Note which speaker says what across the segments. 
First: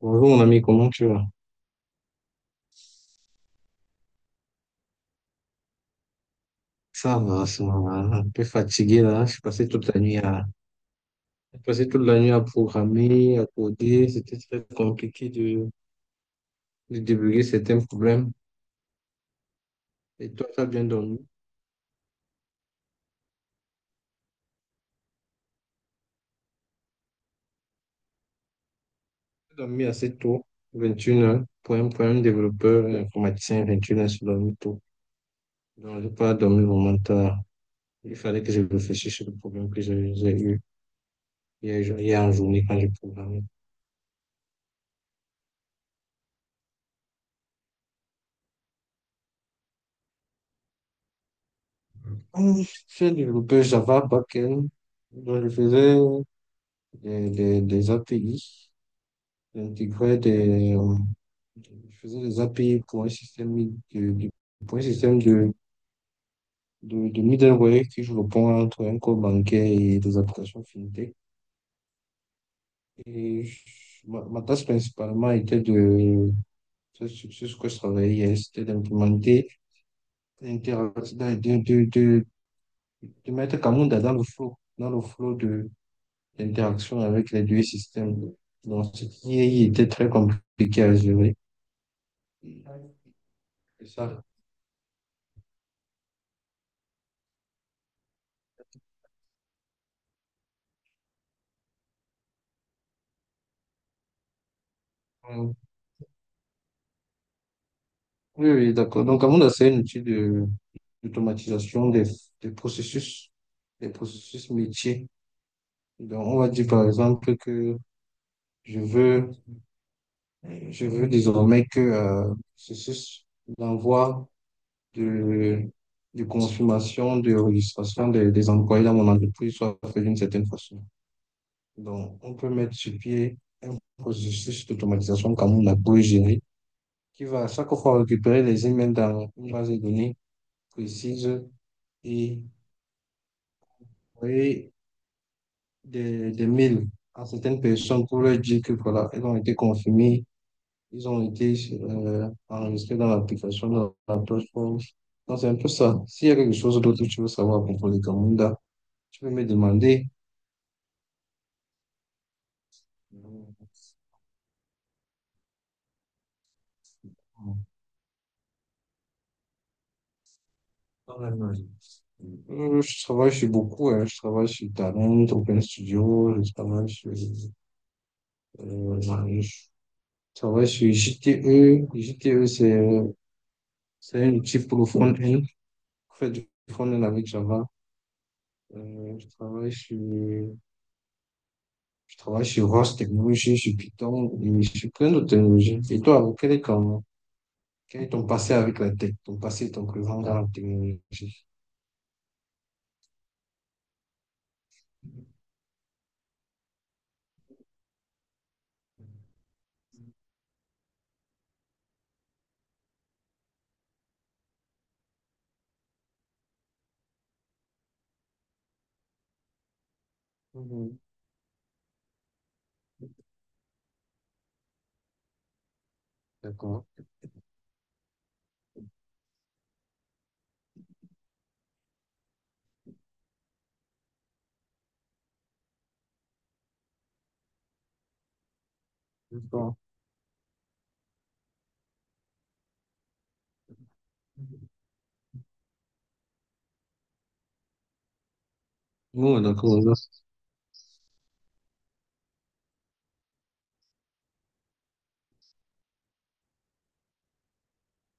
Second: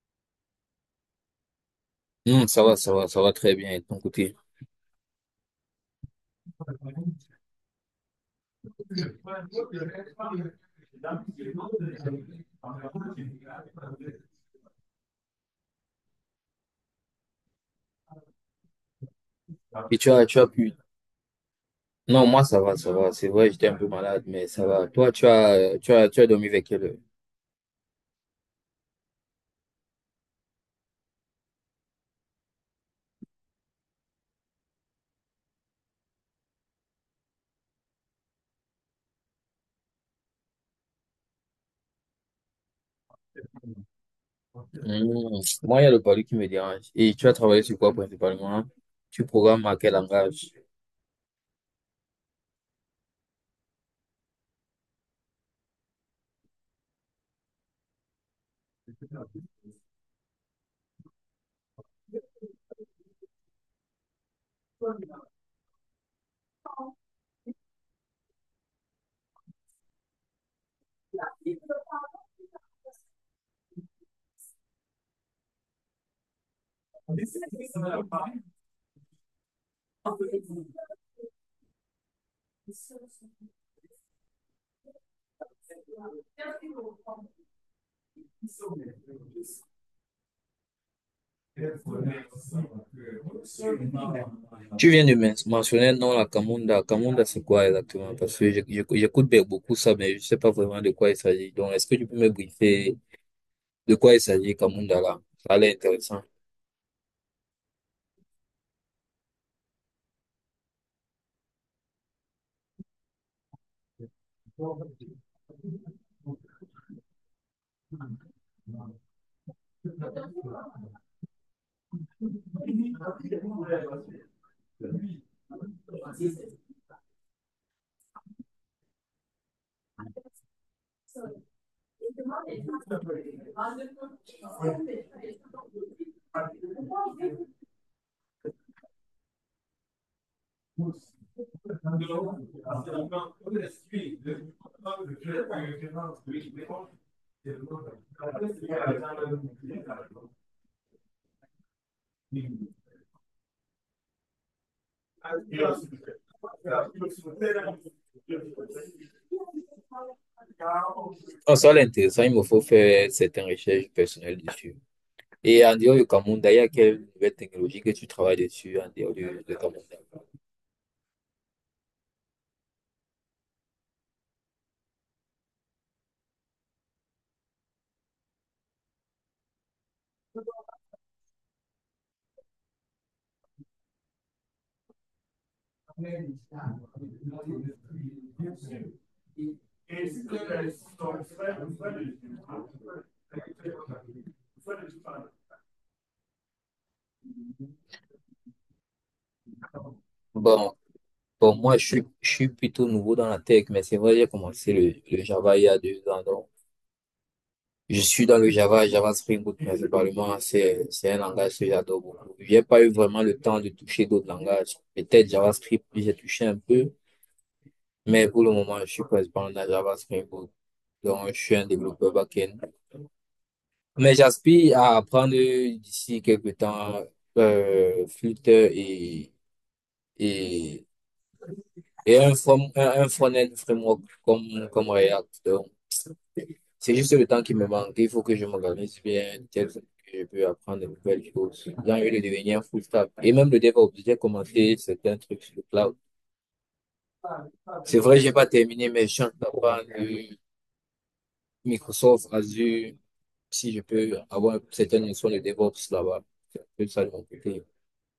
Speaker 1: Bonjour mon ami, comment tu vas?
Speaker 2: Non, ça va, ça va, ça va très bien et de ton côté.
Speaker 1: Ça va, ça va. Un peu fatigué là. Je suis passé toute la nuit à, J'ai passé toute la nuit à programmer, à coder. C'était très compliqué de débugger certains problèmes.
Speaker 2: Et
Speaker 1: Et
Speaker 2: tu as
Speaker 1: toi, tu as
Speaker 2: pu.
Speaker 1: bien dormi?
Speaker 2: Non, moi, ça va, ça va. C'est vrai, j'étais un peu malade, mais ça va. Toi, tu as dormi avec quelle heure?
Speaker 1: J'ai dormi assez tôt, 21 h. Pour un développeur un informaticien, 21 h, c'est dormi tôt. Donc, j'ai pas dormi vraiment tard. Il fallait que je réfléchisse sur le problème que j'ai eu hier en journée quand j'ai programmé.
Speaker 2: Hmm. Moi, il y a le palu qui me dérange. Et tu as travaillé sur quoi principalement? Tu programmes à quel langage?
Speaker 1: Hum, J'ai développé Java backend. Donc, je faisais des API. J'intégrais je faisais des API pour un système de, de- pour un système de middleware qui joue le pont entre un code bancaire et des applications fintech. Et je- ma tâche principalement était de, c'est sur ce que je travaillais hier, c'était d'implémenter, d'inter- de, de, de, de mettre Camunda dans le flow, l'interaction avec les deux systèmes. Donc, ce qui était très compliqué à gérer. C'est ça.
Speaker 2: Tu viens de mentionner non la Kamunda. Kamunda, c'est quoi exactement? Parce que j'écoute beaucoup ça, mais je sais pas vraiment de quoi il s'agit. Donc, est-ce que tu peux me briefer de quoi il s'agit, Kamunda, là?
Speaker 1: euh,
Speaker 2: Ça a l'air intéressant.
Speaker 1: Oui, oui, d'accord. Donc, Amanda, c'est un outil d'automatisation des processus, des processus métiers. Donc, on va dire, par exemple, que je veux, je veux désormais que, processus d'envoi de, de consommation, de registration des employés dans mon entreprise soit fait d'une certaine façon. Donc, on peut mettre sur pied un processus d'automatisation comme on a pour gérer, qui va à chaque fois récupérer les emails dans une base de données précise et envoyer des mails à certaines personnes pour leur dire que voilà, elles ont été confirmées, ils ont été enregistrés dans l'application, dans la plateforme. Donc, c'est un peu ça. S'il y a quelque chose d'autre que tu veux savoir à propos des Kamunda, tu peux me demander.
Speaker 2: Non, ça c'est intéressant, il me faut faire certaines recherches personnelles dessus. Et en dehors du Cameroun, d'ailleurs, quelle nouvelle technologie que tu travailles dessus en dehors du Cameroun?
Speaker 1: En Allemagne. Je travaille sur beaucoup, hein. Je travaille sur Talent, Open Studio, je travaille sur euh, je travaille chez JTE. JTE, c'est un outil pour le front-end. Pour faire du front-end avec Java. Euh, je travaille sur je travaille sur Rust Technology, sur Python et chez plein d'autres technologies. Et toi, quel est ton passé avec la tech, ton passé et ton présent dans la
Speaker 2: Bon,
Speaker 1: technologie?
Speaker 2: bon, moi, je suis plutôt nouveau dans la tech, mais c'est vrai, j'ai commencé le Java il y a deux ans. Donc, je suis dans le Java, Java Spring Boot principalement. C'est un langage que j'adore beaucoup. J'ai pas eu vraiment le temps de toucher d'autres langages. Peut-être JavaScript, j'ai touché un peu, mais pour le moment, je suis principalement dans Java Spring Boot.
Speaker 1: Mhm.
Speaker 2: Donc, je suis un développeur back. Mais j'aspire à apprendre d'ici quelque
Speaker 1: D'accord.
Speaker 2: temps Flutter et, et un, from, un front-end framework comme, comme React. Donc, c'est juste le temps qui me manque. Il faut que je m'organise bien, tel
Speaker 1: D'accord.
Speaker 2: que je peux apprendre de nouvelles choses. J'ai envie de devenir full stack. Et même le DevOps, j'ai commencé certains trucs sur le cloud. C'est vrai, j'ai pas terminé, mais je suis en train
Speaker 1: Oh,
Speaker 2: d'apprendre
Speaker 1: d'accord.
Speaker 2: Microsoft Azure, si je peux avoir certaines notions de DevOps là-bas. C'est un peu ça de mon côté.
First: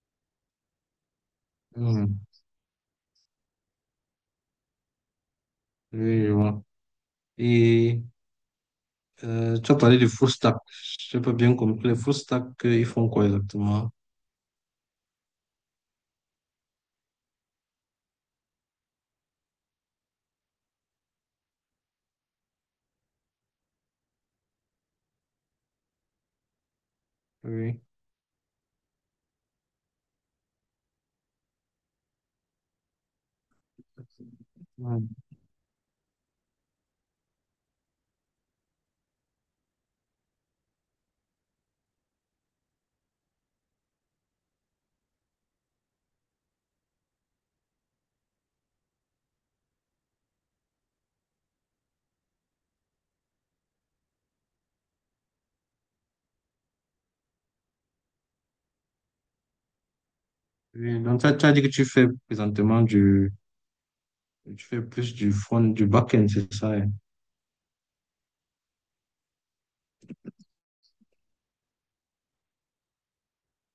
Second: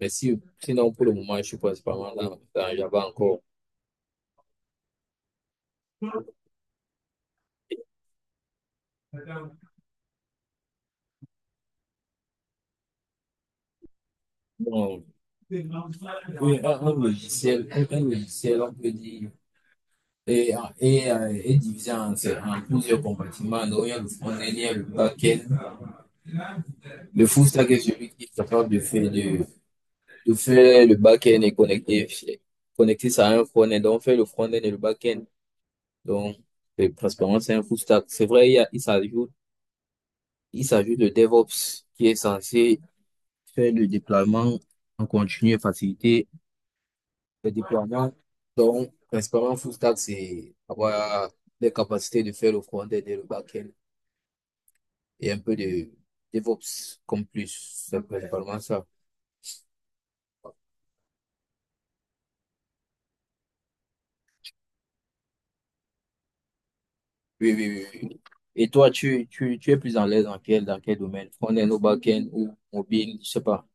Speaker 2: Mais si, sinon, pour le moment, je suis
Speaker 1: Mmh.
Speaker 2: principalement dans, dans Java encore.
Speaker 1: Oui, je vois. Et tu as parlé de full stack. Je n'ai pas bien compris. Les full stack, ils font quoi exactement?
Speaker 2: Bon, oui, un logiciel, un logiciel, on peut dire, est, est divisé en plusieurs compartiments. Donc, il y a le front-end, le back-end. Le full stack est
Speaker 1: Oui.
Speaker 2: celui qui est capable de faire le back-end et connecter, connecter ça à un front-end. Donc, on fait le front-end et le
Speaker 1: Ouais.
Speaker 2: back-end. Donc, principalement, c'est un full stack. C'est vrai, il y a, il s'ajoute le DevOps qui est censé faire le déploiement en continu et faciliter le déploiement. Donc, principalement, full stack, c'est avoir les capacités de faire le front-end et le back-end et un peu de DevOps comme plus. C'est principalement ça.
Speaker 1: Oui, donc, tu as dit que tu fais présentement du, tu fais plus du front, du back-end, c'est ça? Hein.
Speaker 2: Oui, oui, oui, oui. Et toi, tu es plus à l'aise dans quel domaine? Front-end ou back-end ou mobile, je sais pas.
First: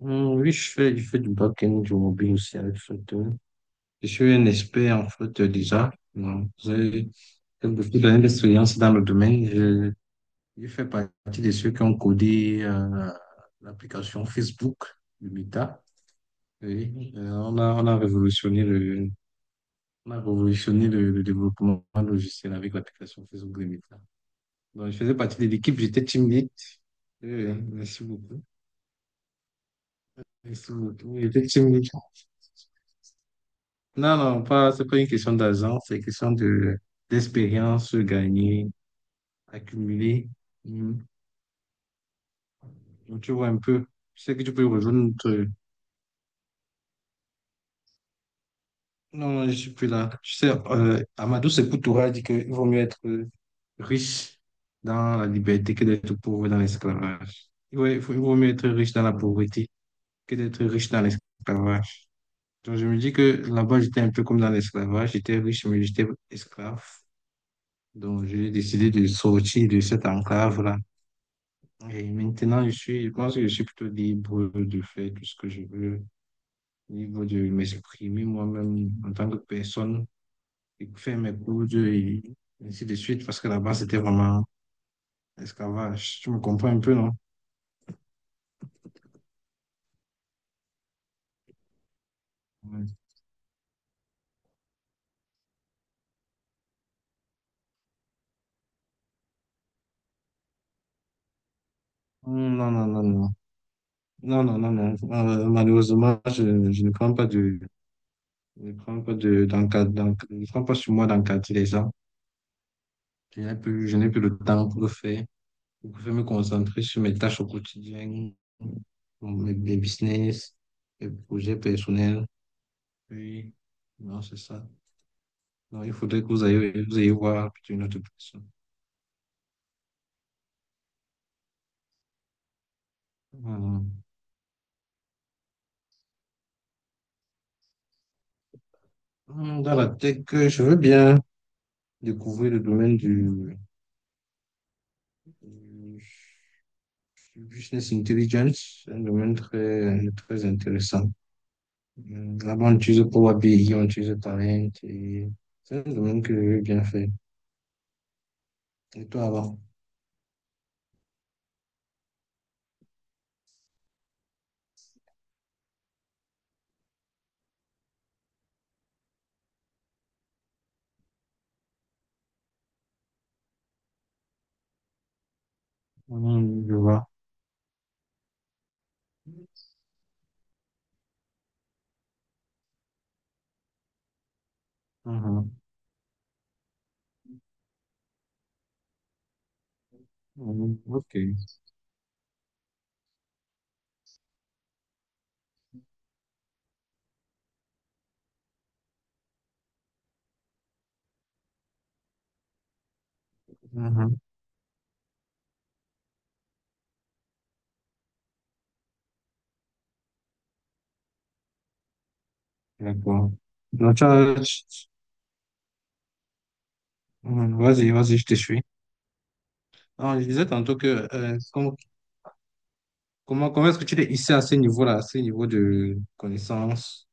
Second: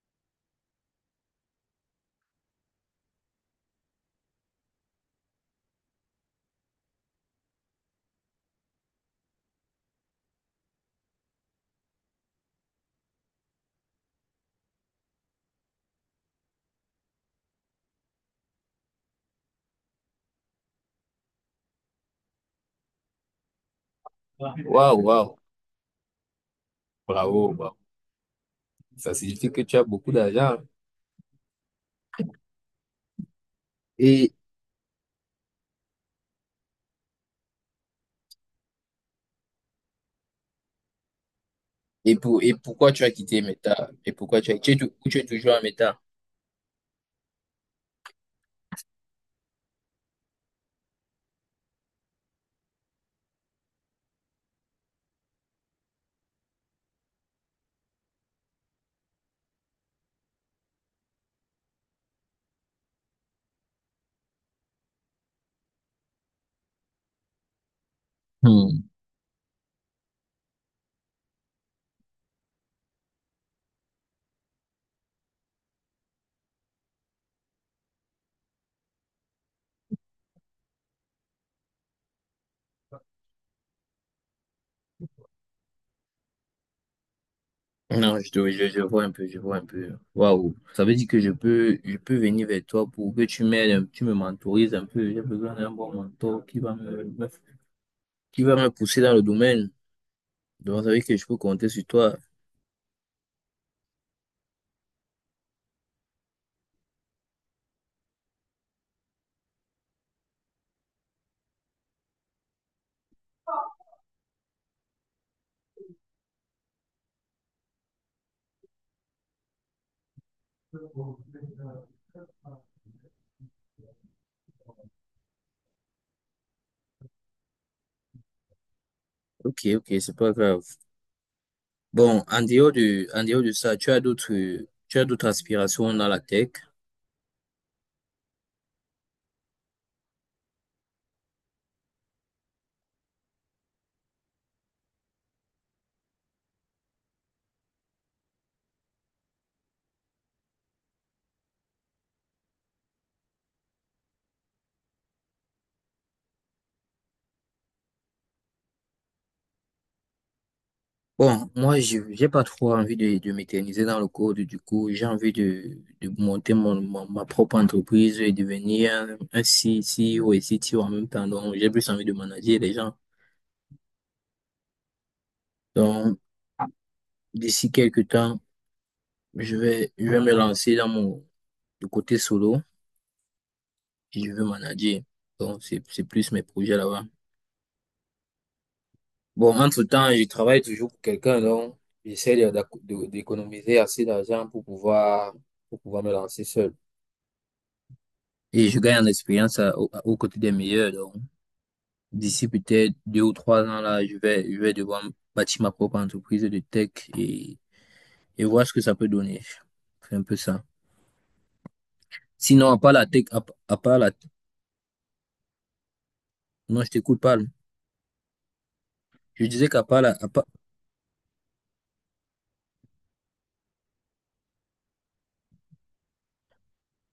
Speaker 1: Oui, je fais du back-end, du mobile aussi avec Flutter. Je suis un expert en Flutter déjà. Non, j'ai beaucoup d'années d'expérience dans le domaine. Je fais partie de ceux qui ont codé l'application Facebook de Meta. Oui, on a révolutionné le, on a révolutionné le développement logiciel avec l'application Facebook Limit là. Donc, je
Speaker 2: Waouh,
Speaker 1: faisais
Speaker 2: waouh.
Speaker 1: partie de l'équipe, j'étais team lead.
Speaker 2: Bravo, bravo.
Speaker 1: Merci beaucoup.
Speaker 2: Ça signifie que tu as beaucoup d'argent.
Speaker 1: Merci beaucoup. Oui, j'étais team lead. Non,
Speaker 2: Et,
Speaker 1: non, pas, c'est pas une question d'argent, c'est une question d'expérience gagnée, accumulée. Mhm.
Speaker 2: Et, pour, et pourquoi tu as
Speaker 1: Donc, tu
Speaker 2: quitté
Speaker 1: vois un peu.
Speaker 2: Meta? Et
Speaker 1: Je sais
Speaker 2: pourquoi
Speaker 1: que
Speaker 2: tu
Speaker 1: tu
Speaker 2: as,
Speaker 1: peux
Speaker 2: tu es,
Speaker 1: rejoindre
Speaker 2: ou tu es
Speaker 1: notre-
Speaker 2: toujours à Meta?
Speaker 1: Non, non, je suis plus là. Tu sais, Amadou Sepoutoura dit qu'il vaut mieux être riche dans la liberté que d'être pauvre dans l'esclavage. Il vaut mieux être riche dans la pauvreté que d'être riche dans l'esclavage. Donc, je me dis que là-bas, j'étais un peu comme dans l'esclavage. J'étais riche, mais j'étais esclave. Donc, j'ai
Speaker 2: Hmm.
Speaker 1: décidé de sortir de cette enclave-là. Et maintenant, je pense que je suis plutôt libre de faire tout ce que je veux, libre de m'exprimer moi-même en tant que personne, et faire mes cours et ainsi de suite, parce que là-bas, c'était vraiment esclavage. Tu me comprends un peu, non?
Speaker 2: Non, je, je vois un peu, je vois un peu. Waouh, ça veut dire que je peux venir vers toi
Speaker 1: Ouais.
Speaker 2: pour que tu m'aides, tu me mentorises un peu. J'ai besoin d'un bon mentor qui va qui va me pousser dans le domaine. Donc, ça veut dire que je peux compter sur toi.
Speaker 1: Hmm. Non, non, non, non. Non, non, non, non. Malheureusement, je ne prends pas je ne prends pas je ne prends pas sur moi d'encadrer les gens. Je n'ai plus le temps pour le faire. Je préfère me concentrer sur mes tâches au quotidien, mes business, mes projets personnels. Oui, non, c'est ça. Non, il faudrait que vous ayez voir une autre personne.
Speaker 2: Ok, ok, c'est pas grave. Bon, en dehors de ça,
Speaker 1: Hmm.
Speaker 2: tu as d'autres aspirations dans la tech?
Speaker 1: Hmm. Dans la tech, je veux bien découvrir le domaine du, Business Intelligence, c'est un domaine très, très intéressant. Là-bas, on utilise Power BI, on utilise Talent et c'est un domaine que je bien fait. Et toi, avant?
Speaker 2: Bon, moi, je j'ai pas trop envie de m'éterniser dans le code. Du coup, j'ai envie de monter ma propre entreprise et devenir un CEO et CTO en même temps. Donc, j'ai plus envie de manager les gens. Donc,
Speaker 1: Je vois.
Speaker 2: d'ici quelques temps, je vais me lancer dans mon le côté solo et je vais manager.
Speaker 1: Mhm.
Speaker 2: Donc, c'est plus mes projets là-bas. Bon, entre-temps, je travaille
Speaker 1: Mhm.
Speaker 2: toujours pour
Speaker 1: Ok.
Speaker 2: quelqu'un. Donc, j'essaie d'économiser assez d'argent pour pouvoir me lancer seul. Et je gagne en expérience aux côtés des meilleurs. Donc, d'ici peut-être deux ou trois ans, là,
Speaker 1: Mhm.
Speaker 2: je vais devoir bâtir ma propre entreprise de tech et, et voir ce que ça peut donner. C'est un peu ça. Sinon, à part la tech,
Speaker 1: D'accord.
Speaker 2: à
Speaker 1: Donc,
Speaker 2: part
Speaker 1: tu
Speaker 2: la,
Speaker 1: as- tu-
Speaker 2: non, je t'écoute pas.
Speaker 1: Mhm. Vas-y, vas-y, je te suis.
Speaker 2: Je disais qu'à part la,
Speaker 1: Alors, je
Speaker 2: à part
Speaker 1: disais tantôt que euh, com- comment, comment est-ce que tu t'es hissé à ce niveau-là, à ce niveau de connaissance?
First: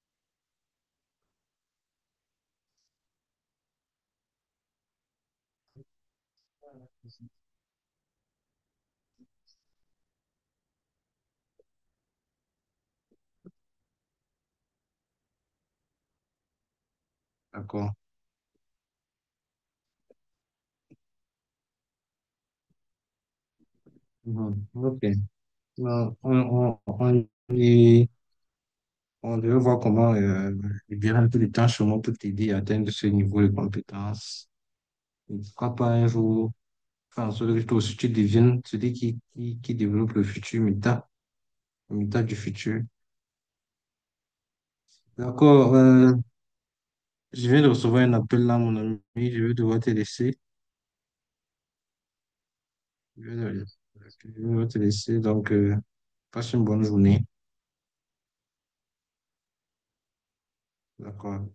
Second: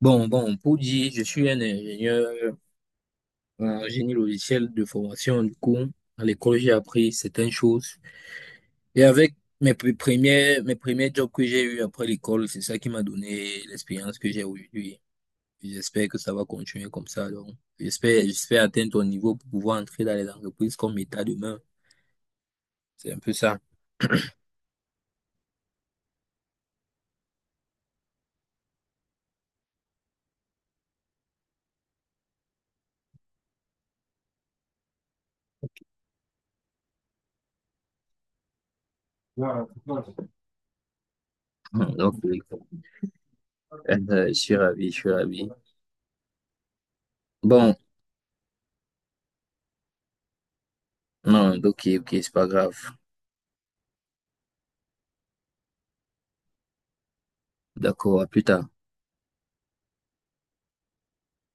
Speaker 2: bon, bon, pour dire, je suis un ingénieur en génie logiciel de formation. Du coup, à l'école, j'ai appris certaines choses. Et avec mes premiers, mes premiers jobs que j'ai eu après l'école, c'est ça qui m'a donné l'expérience que j'ai aujourd'hui. J'espère que ça va continuer comme ça. Donc,
Speaker 1: D'accord.
Speaker 2: j'espère, j'espère atteindre ton niveau pour pouvoir entrer dans les entreprises comme État demain. C'est un peu ça.
Speaker 1: Mhm. Ok. Alors, y- on devait voir comment libérer un peu de temps chez moi pour t'aider à atteindre ce niveau de compétence. Et pourquoi pas un jour faire en sorte que toi aussi tu deviennes celui qui développe le futur, méta,
Speaker 2: Mm,
Speaker 1: le
Speaker 2: donc,
Speaker 1: méta du
Speaker 2: oui,
Speaker 1: futur.
Speaker 2: je suis ravi, je suis ravi.
Speaker 1: D'accord, je viens de
Speaker 2: Bon,
Speaker 1: recevoir un appel là, mon ami. Je vais devoir te laisser.
Speaker 2: non, ok, ok, c'est pas grave.
Speaker 1: Je vais devoir je vais devoir te laisser. Donc, passe une bonne journée.
Speaker 2: D'accord, à plus tard.
Speaker 1: D'accord.